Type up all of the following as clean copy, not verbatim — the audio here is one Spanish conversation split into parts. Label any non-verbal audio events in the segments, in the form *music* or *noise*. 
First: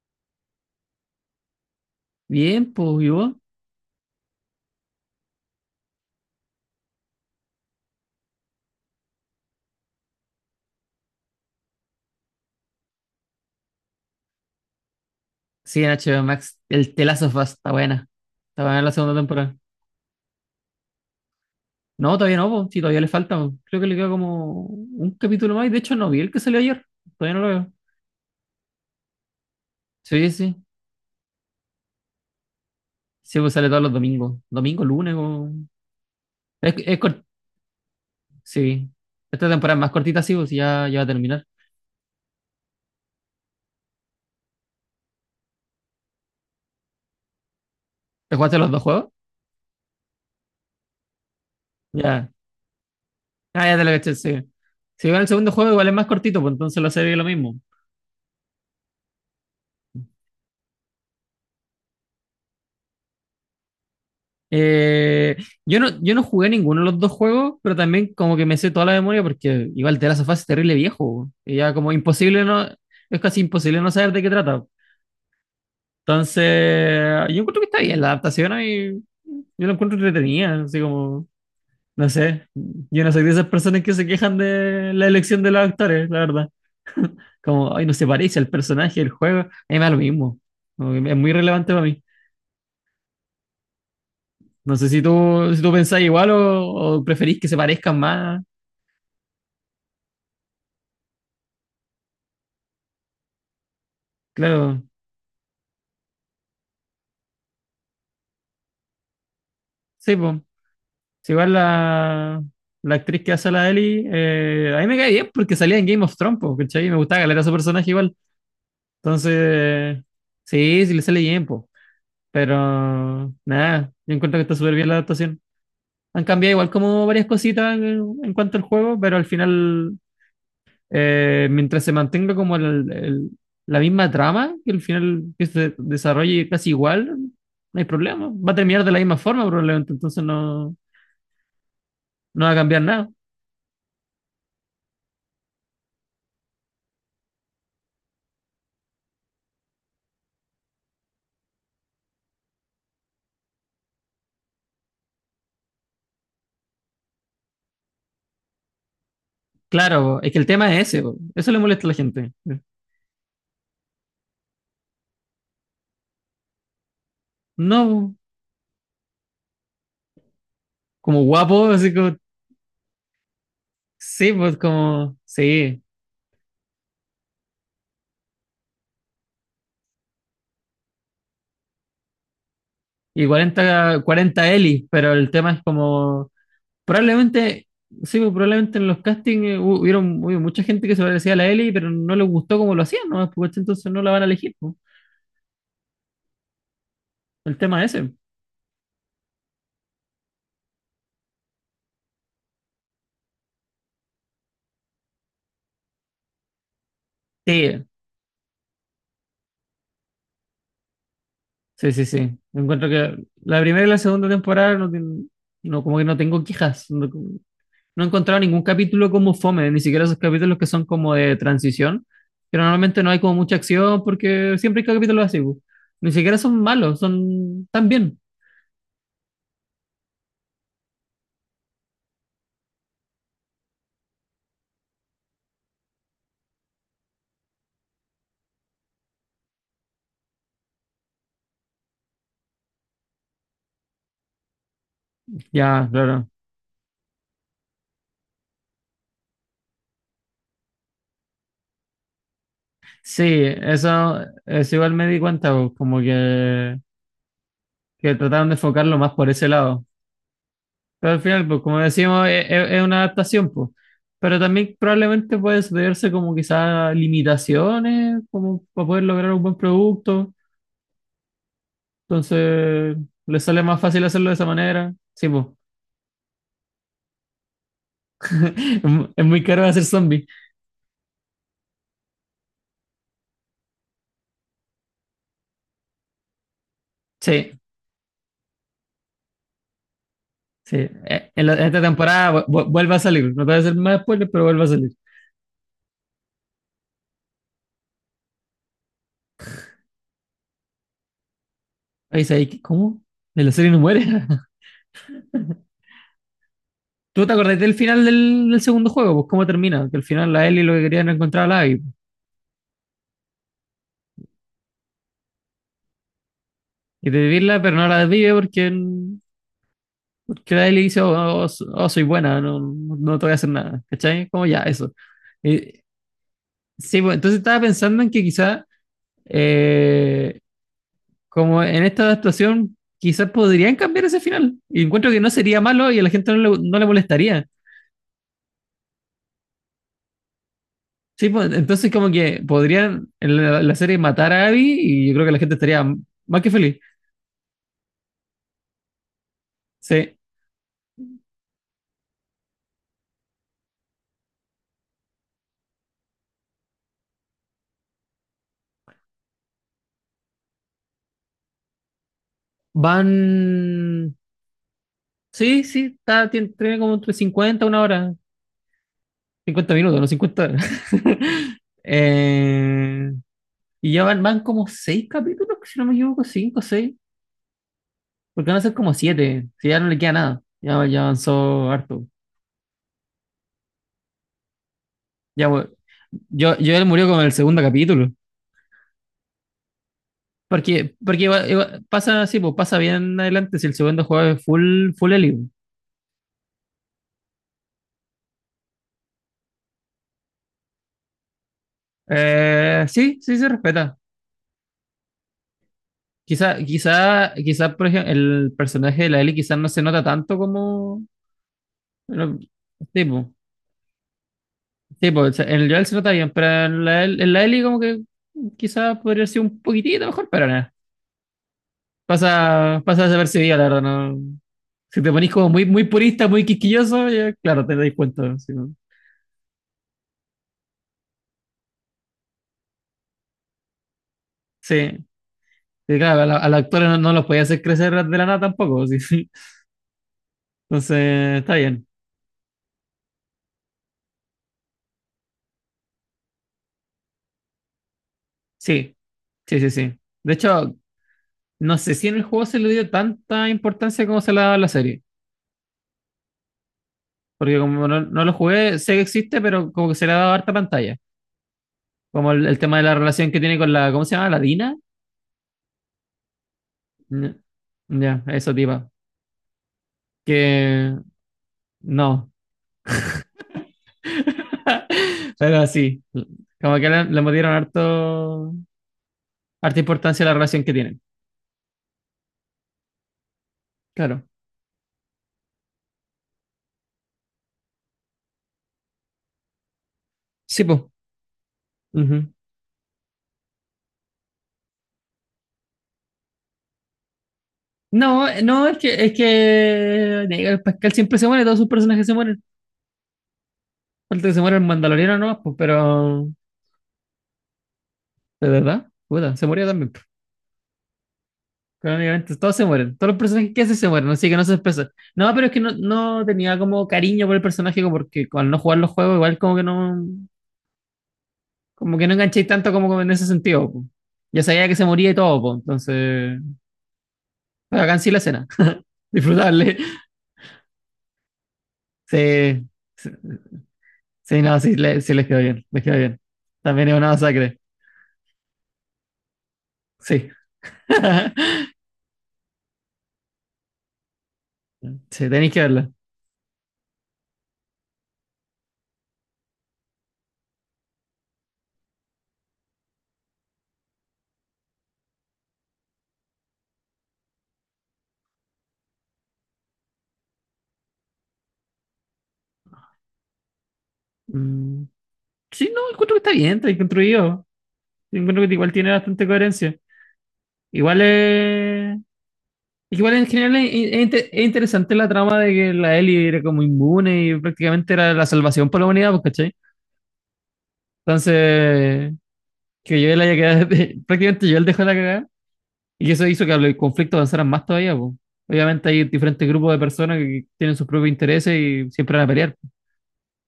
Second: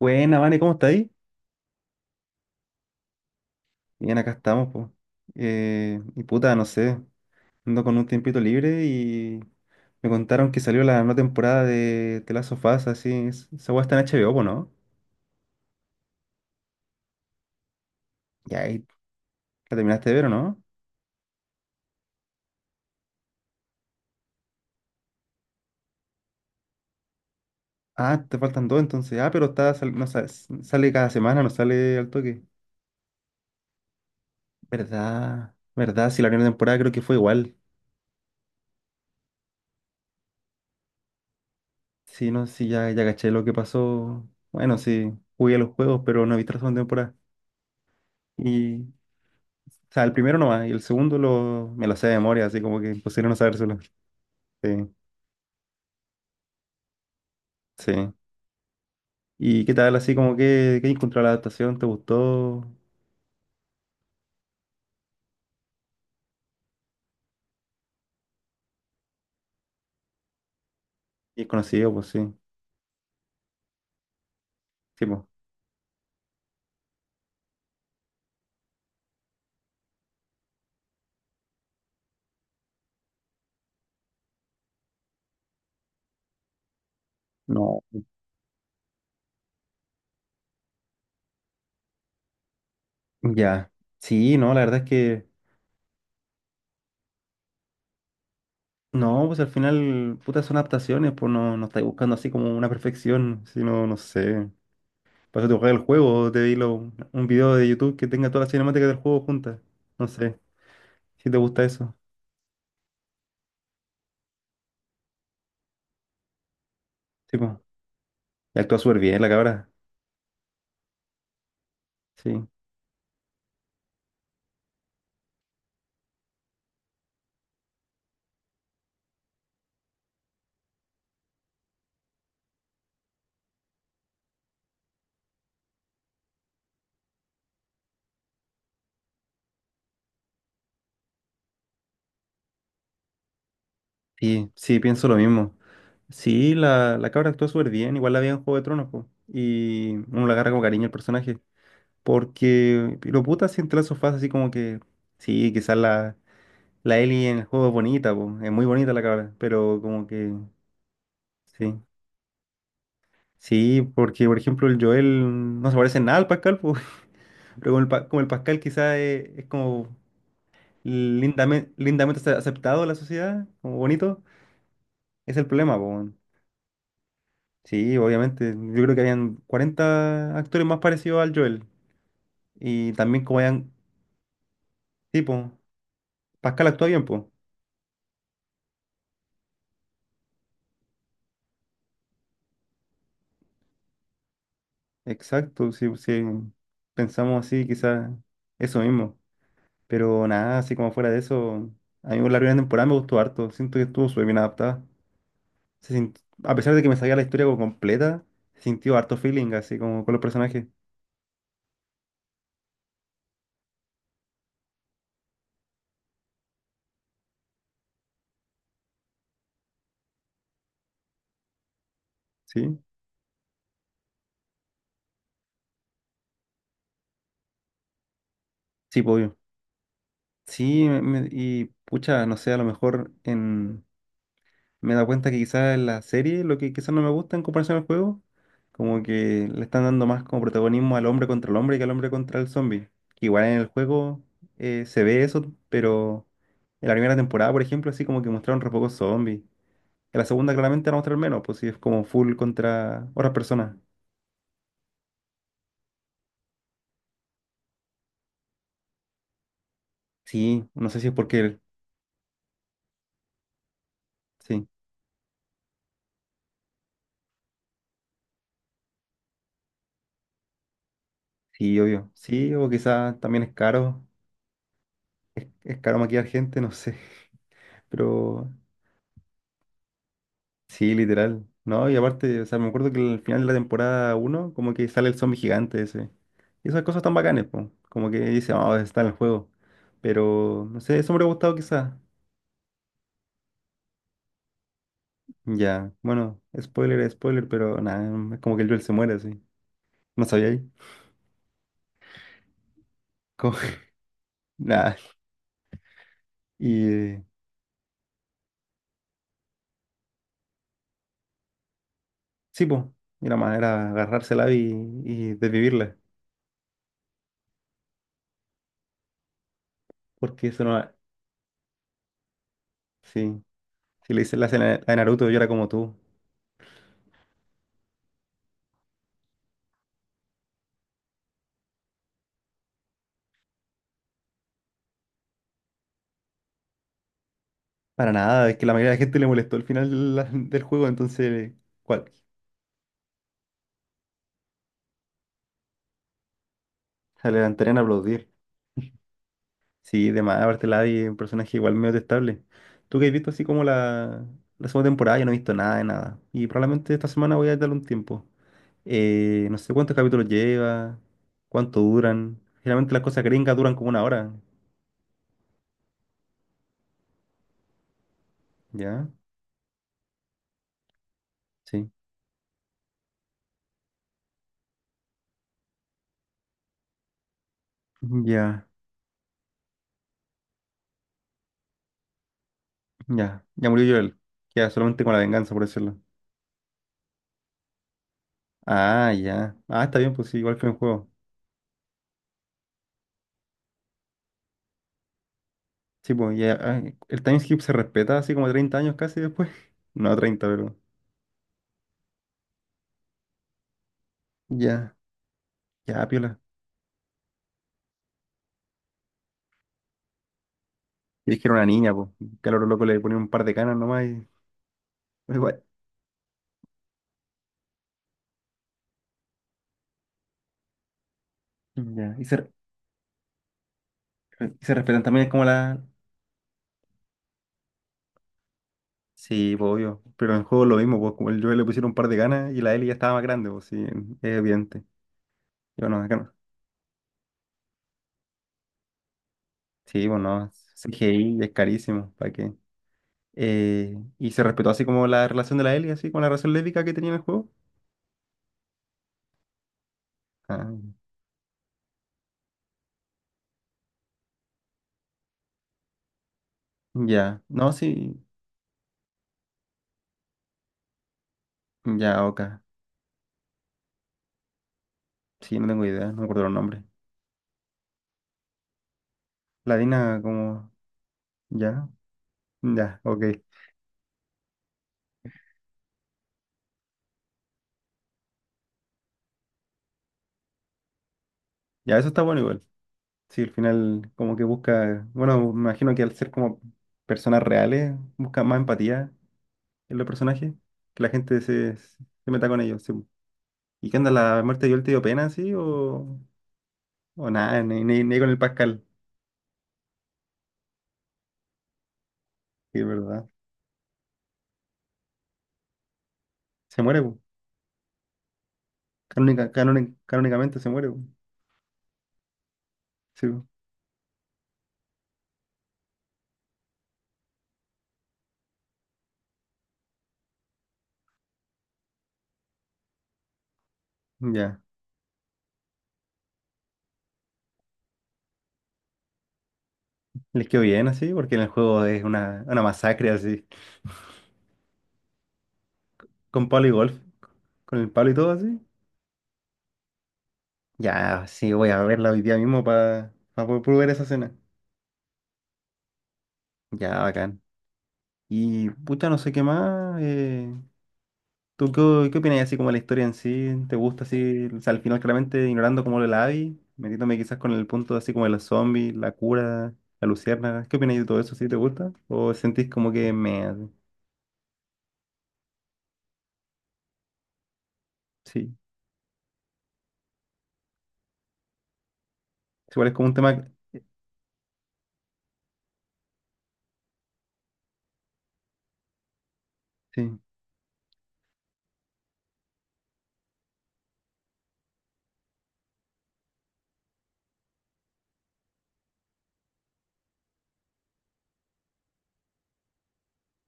Buena, Vane, ¿cómo estáis? Bien, pues, ¿y vos? Bien, acá estamos, pues y puta, no sé, ando con un tiempito libre y me contaron que salió la nueva temporada de The Last of Us, así, esa weá está en HBO, po, ¿no? Sí, en HBO Max. El telazo está buena. Y Está ahí buena la segunda temporada. la terminaste de ver, ¿o no? No, todavía no, pues. Sí, todavía le falta, po. Creo que le queda como un capítulo más. Y de hecho, no vi el que salió ayer. Todavía no lo veo. Ah, te faltan dos entonces. Ah, pero está, sal- no, sa- Sí, sí. sale cada semana, no sale al toque. Sí, pues sale todos los domingos. Domingo, lunes. ¿Verdad? ¿Verdad? Sí, la primera Es, temporada creo es que fue cort- igual. Sí. Esta temporada es más cortita, sí, pues ya, ya va a terminar. Sí, no, sí, ya caché lo que pasó. Bueno, sí, jugué a los juegos, pero no he visto la segunda temporada. ¿Te jugaste los dos juegos? O sea, el primero nomás, y el segundo me lo sé de Ya. memoria, así como que imposible no Ah, ya sabérselo. te lo caché, sí. Sí, Si va el segundo juego, igual es más cortito, pues entonces la serie es lo mismo. sí. ¿Y qué tal, así como que, qué encontró la adaptación? ¿Te gustó? Eh, yo no jugué ninguno de los dos juegos, pero también como que me sé toda la memoria porque igual The Last of Us es terrible viejo, weón. ¿Y es Y ya conocido? como Pues sí, imposible no, es casi imposible no saber de qué trata. sí, pues. Entonces, yo encuentro que está bien la adaptación y yo lo encuentro entretenida, así como, no sé, yo no soy de esas personas que se quejan de la elección de los actores, la verdad. Como, No. ay, no se parece al personaje del juego, a mí me da lo mismo. Como que es muy relevante para mí. Ya. Sí, no, la No verdad es sé si tú, que, si tú pensás igual o preferís que se parezcan más. no, pues al final, puta, son adaptaciones, pues no estáis buscando así como una perfección, sino, no sé. Claro, Para eso te jugar el juego, te vi un video de YouTube que tenga todas las cinemáticas del juego juntas. No sí, pues. sé, si te Igual gusta eso. la actriz que hace a la Ellie, a mí me cae bien porque salía en Game of Thrones, po, ¿cachai? Me gustaba Sí, caleta su pues. personaje igual. Y actúa súper bien la cabra. Entonces, sí, sí le sale bien, pues. Sí. Pero, nada, yo encuentro que está súper bien la adaptación. Han cambiado igual como varias cositas en cuanto al juego, pero al final, mientras se mantenga como la misma trama, que al final que se desarrolle casi igual, no hay problema. Va a terminar de la misma forma probablemente, entonces no, no va a cambiar nada. Sí, sí, pienso lo mismo. Sí, la cabra actuó súper bien, igual la vi en Juego de Tronos, po, y uno le agarra con cariño al personaje, porque lo puta si entre esos fases así como que, sí, la Ellie en el juego es bonita, po, es muy bonita la cabra, pero como Claro, que, es que el tema es ese, po, eso le sí, molesta a la gente. sí, porque por ejemplo el Joel no se parece en nada al Pascal, po, *laughs* pero como No, como el Pascal quizás es como como guapo, así como, lindamente, aceptado en la sociedad, como bonito, sí, pues como, es el problema, sí, po. Sí, obviamente. Yo creo que habían 40 actores más parecidos al Joel. Y también y como hayan... 40, cuarenta Eli, pero el tipo, tema es como, Pascal actúa bien, pues. probablemente, sí, pues probablemente en los castings hubieron, hubo mucha gente que se parecía a la Eli, pero no le gustó como lo hacían, ¿no? Pues, entonces no la van a elegir, po. Exacto, si pensamos El así, tema es quizás ese. eso mismo. Pero nada, así como fuera de eso, a mí la primera temporada me gustó harto. Siento que estuvo súper bien adaptada. A pesar de que me sabía la historia como Sí, completa, se sintió harto feeling, así como con los personajes. sí, sí, sí. Encuentro que la primera y la segunda temporada no, no como que no tengo quejas. No he encontrado ningún capítulo como fome, ni siquiera esos capítulos que son como de transición, pero Sí, normalmente no hay como mucha acción porque siempre hay capítulos así, bu. Ni siquiera son malos, son tan bien. sí, pues, obvio. Sí, y pucha, no sé, a lo mejor en... Me he dado cuenta que quizás en la serie, lo que quizás no me gusta en comparación al juego, como que le están dando más como protagonismo al hombre contra el hombre que al hombre contra el zombie. Que igual en el juego se ve eso, Ya, pero claro. en la primera temporada, por ejemplo, así como que mostraron re pocos zombies. En la segunda claramente van a mostrar menos, pues si es como full contra Sí, otras personas. eso igual me di cuenta, bu, como que, trataron de enfocarlo más por ese lado. Sí, no sé si Pero es al porque final, él. pues como decimos, es una adaptación, pues. Pero Sí, también probablemente puede sucederse como quizás limitaciones, como para poder lograr un buen producto. sí, obvio. Sí, o Entonces, quizás le también es sale más caro. fácil hacerlo de esa manera. Sí, pues. Es caro maquillar gente, no sé. *laughs* Pero Es muy caro hacer zombies. sí, literal. No, y aparte, o sea, me acuerdo que al final de la temporada uno como que sale el zombie gigante ese. Y esas cosas tan bacanes, Sí, po. Como que dice, vamos, está en el juego. Pero, sí. no sé, eso me hubiera gustado En esta quizás. temporada vuelve a salir. No te voy a hacer más spoilers, pero vuelve a salir. Ya, bueno, spoiler, spoiler, pero nada, es como que el Joel se muere así. No sabía ahí. Ahí dice, "Ay, ¿cómo? De la Como... serie no muere." *laughs* *laughs* Nada. Y ¿Tú te acordás del final del segundo juego? Pues cómo termina. Que al final la Ellie lo que quería era encontrar a la Abby. sí, pues, era más, era agarrársela y desvivirla. Y desvivirla, pero no la desvive porque, Porque porque eso la no. Ellie dice, oh, oh, oh, oh, soy buena, no, no te voy a Sí, hacer nada. si le ¿Cachai? hice Como la ya, escena eso. a Naruto, yo era como Y- tú. sí, pues, entonces estaba pensando en que quizá eh, como en esta actuación quizás podrían cambiar ese final. Y encuentro que no sería malo y a la gente no le molestaría. Para nada, es que la mayoría de la gente le molestó el final del juego, Sí, entonces, pues, entonces ¿cuál? como que podrían en la serie matar a Abby y yo creo que la gente estaría más que feliz. Se levantarían a aplaudir. Sí, Sí, de más, aparte Lavi es un personaje igual medio detestable. Tú que has visto así como la segunda temporada, yo no he visto nada de nada. Y probablemente esta semana voy a darle un tiempo. No sé cuántos capítulos lleva, cuánto duran. Generalmente las cosas gringas duran como una van. hora. Sí, sí, está, tiene como entre 50 una hora, ¿Ya? 50 minutos, no 50 horas. *laughs* Sí. Eh, y ya van como 6 capítulos, si no me equivoco, 5 6 porque van a Ya, ser como 7 si ya no le queda nada, ya, ya avanzó harto. ya. Ya murió Joel. Queda solamente con la Ya, venganza, por bueno, decirlo. Yo él murió con el segundo capítulo. Ah, ya. Ah, está bien, pues sí, igual que en el juego. Porque pasa así, pues pasa bien adelante si el segundo juego es full, full Ellie, pues. Sí, pues ya, ah, el time skip se respeta así como 30 años casi después. *laughs* No, 30 pero Sí, sí se respeta. ya, ya, piola. Quizá, por ejemplo, el personaje de la Ellie quizás no se nota tanto como. Y es que era una niña, pues. Bueno, Que a lo loco le ponían un tipo, par de canas nomás y tipo, o pues, sea, en igual. el Joel se nota bien, pero en en la Ellie como que quizás podría ser un poquitito mejor, pero nada. Ya, Pasa desapercibida, la verdad, no. y se respetan Si te también ponís como como muy, la... muy purista, muy quisquilloso, ya, claro, te das cuenta. Sí, pues. Sí, pues obvio. Pero en el juego lo mismo, pues como el Joel le pusieron un par de canas y la Ellie ya estaba más grande, pues sí, es evidente. Sí, Y bueno, y acá claro, no. A los actores no, no los podía hacer crecer de la nada tampoco. *laughs* sí, sí. Sí, pues no, Entonces, CGI es está bien. carísimo, ¿para qué? Y se respetó así como la relación de la Ellie, así con la relación lésbica que tenía en el juego. Sí, sí, sí, sí. De Ah, hecho, no sé si en el juego se le dio tanta importancia como se le ha dado a la serie. ya, Porque no, como no, sí. no lo jugué, sé que existe, pero como que se le ha dado harta pantalla. Ya, Como ok. El tema de la relación que tiene con la, ¿cómo se llama? ¿La Dina? Sí, no tengo idea, no me acuerdo los nombres. Ya, ya, eso, tipa. Ladina, como. Que Ya, no. ya, ok. *laughs* Pero sí, como que le dieron harto, harta importancia a la relación que tienen. Ya, eso está bueno igual. Sí, al final, Claro. como que busca. Bueno, me imagino que al ser como personas reales, busca más empatía en los personajes, Sí, que la gente pues. se meta con ellos. Sí. ¿Y qué onda? ¿La muerte de Joel te dio pena, sí? O nada? Ni con No, el no, Pascal. Es que nega, Pascal siempre se muere, todos sus personajes se mueren. Sí, es verdad. Falta que se muera el Mandaloriano nomás, pues, pero Se muere, po. de verdad, puta, se murió también, pues. Canónicamente se muere, po. Crónicamente, todos se mueren, todos los Sí, po. personajes que hace se mueren, así que no se expresa. No, pero es que no tenía como cariño por el personaje, como porque al no jugar los juegos, igual como que no enganchéis tanto como en ese sentido, pues. Ya Ya. sabía que se moría y todo, pues, entonces, pero acá en sí la escena, *laughs* disfrutarle. Les quedó bien así, porque en el juego es una Sí, masacre sí, así. sí, no, sí, sí les quedó bien, les quedó bien. Con palo y También es golf. una masacre, Con el palo y todo así. sí. Ya, sí, *laughs* voy a verla hoy día mismo para poder probar esa escena. sí, tenéis que verla. Ya, bacán. Y puta, no sé qué más. ¿Tú qué, qué opinas así como de la historia en sí? ¿Te gusta así? O sea, al final claramente ignorando como lo de la Abby, metiéndome quizás con el punto así como de los zombies, la cura, la luciérnaga. ¿Qué opinas de todo eso? ¿Sí te gusta? ¿O sentís como que me... hace? Mm, Sí, no, encuentro que está bien construido. Encuentro Sí. que igual tiene bastante coherencia. Igual es. Igual es como un Igual en tema... que... general es interesante la trama de que la Ellie era como inmune y prácticamente era la salvación para la humanidad, pues, ¿cachai? Sí, Entonces, que yo haya quedado. *laughs* Prácticamente yo él dejó la cagada y eso hizo que el conflicto avanzara más todavía, pues. Obviamente hay diferentes grupos de personas que tienen sus propios intereses y siempre van a pelear.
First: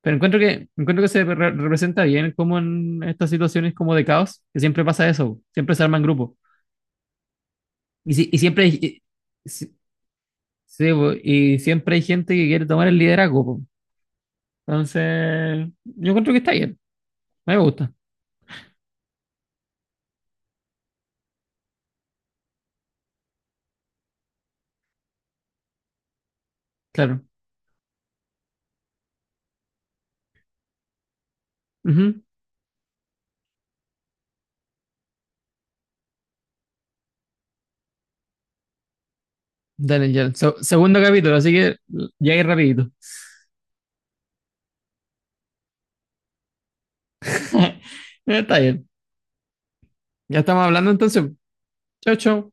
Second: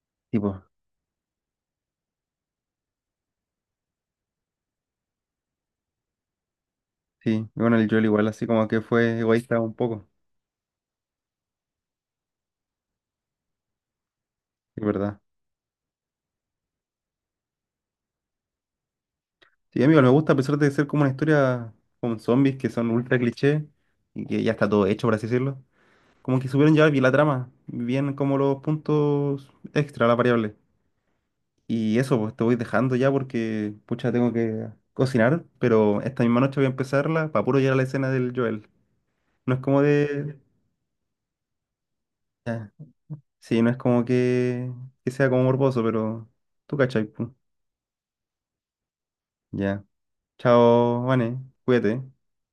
Pero tipo. Encuentro que se representa bien como en estas situaciones como de caos, que siempre pasa eso, siempre se arman grupos. Sí. Bueno, el Joel Y, igual si- y así siempre como hay, que y- fue egoísta un si- poco. sí, po, y siempre hay gente que quiere tomar el liderazgo, po. Es verdad. Entonces, yo encuentro que está bien, a mí me gusta, Sí, amigo, me gusta a pesar de ser como una historia con zombies que son ultra cliché y que ya está todo hecho, por así decirlo. Como que supieron llevar bien la claro. trama, bien como los puntos extra, la variable. Y eso, Ujú. pues te voy dejando ya porque, pucha, tengo que cocinar, pero esta misma noche voy a empezarla para puro llegar a la escena del Joel. No es como Dale, ya. de... Segundo capítulo, así que ya ir Ya. rapidito. Sí, no es como que sea como morboso, pero tú cachai, pu. *laughs* Está bien. Ya. Ya estamos hablando Chao, entonces. Vane, cuídate. Chao, chao.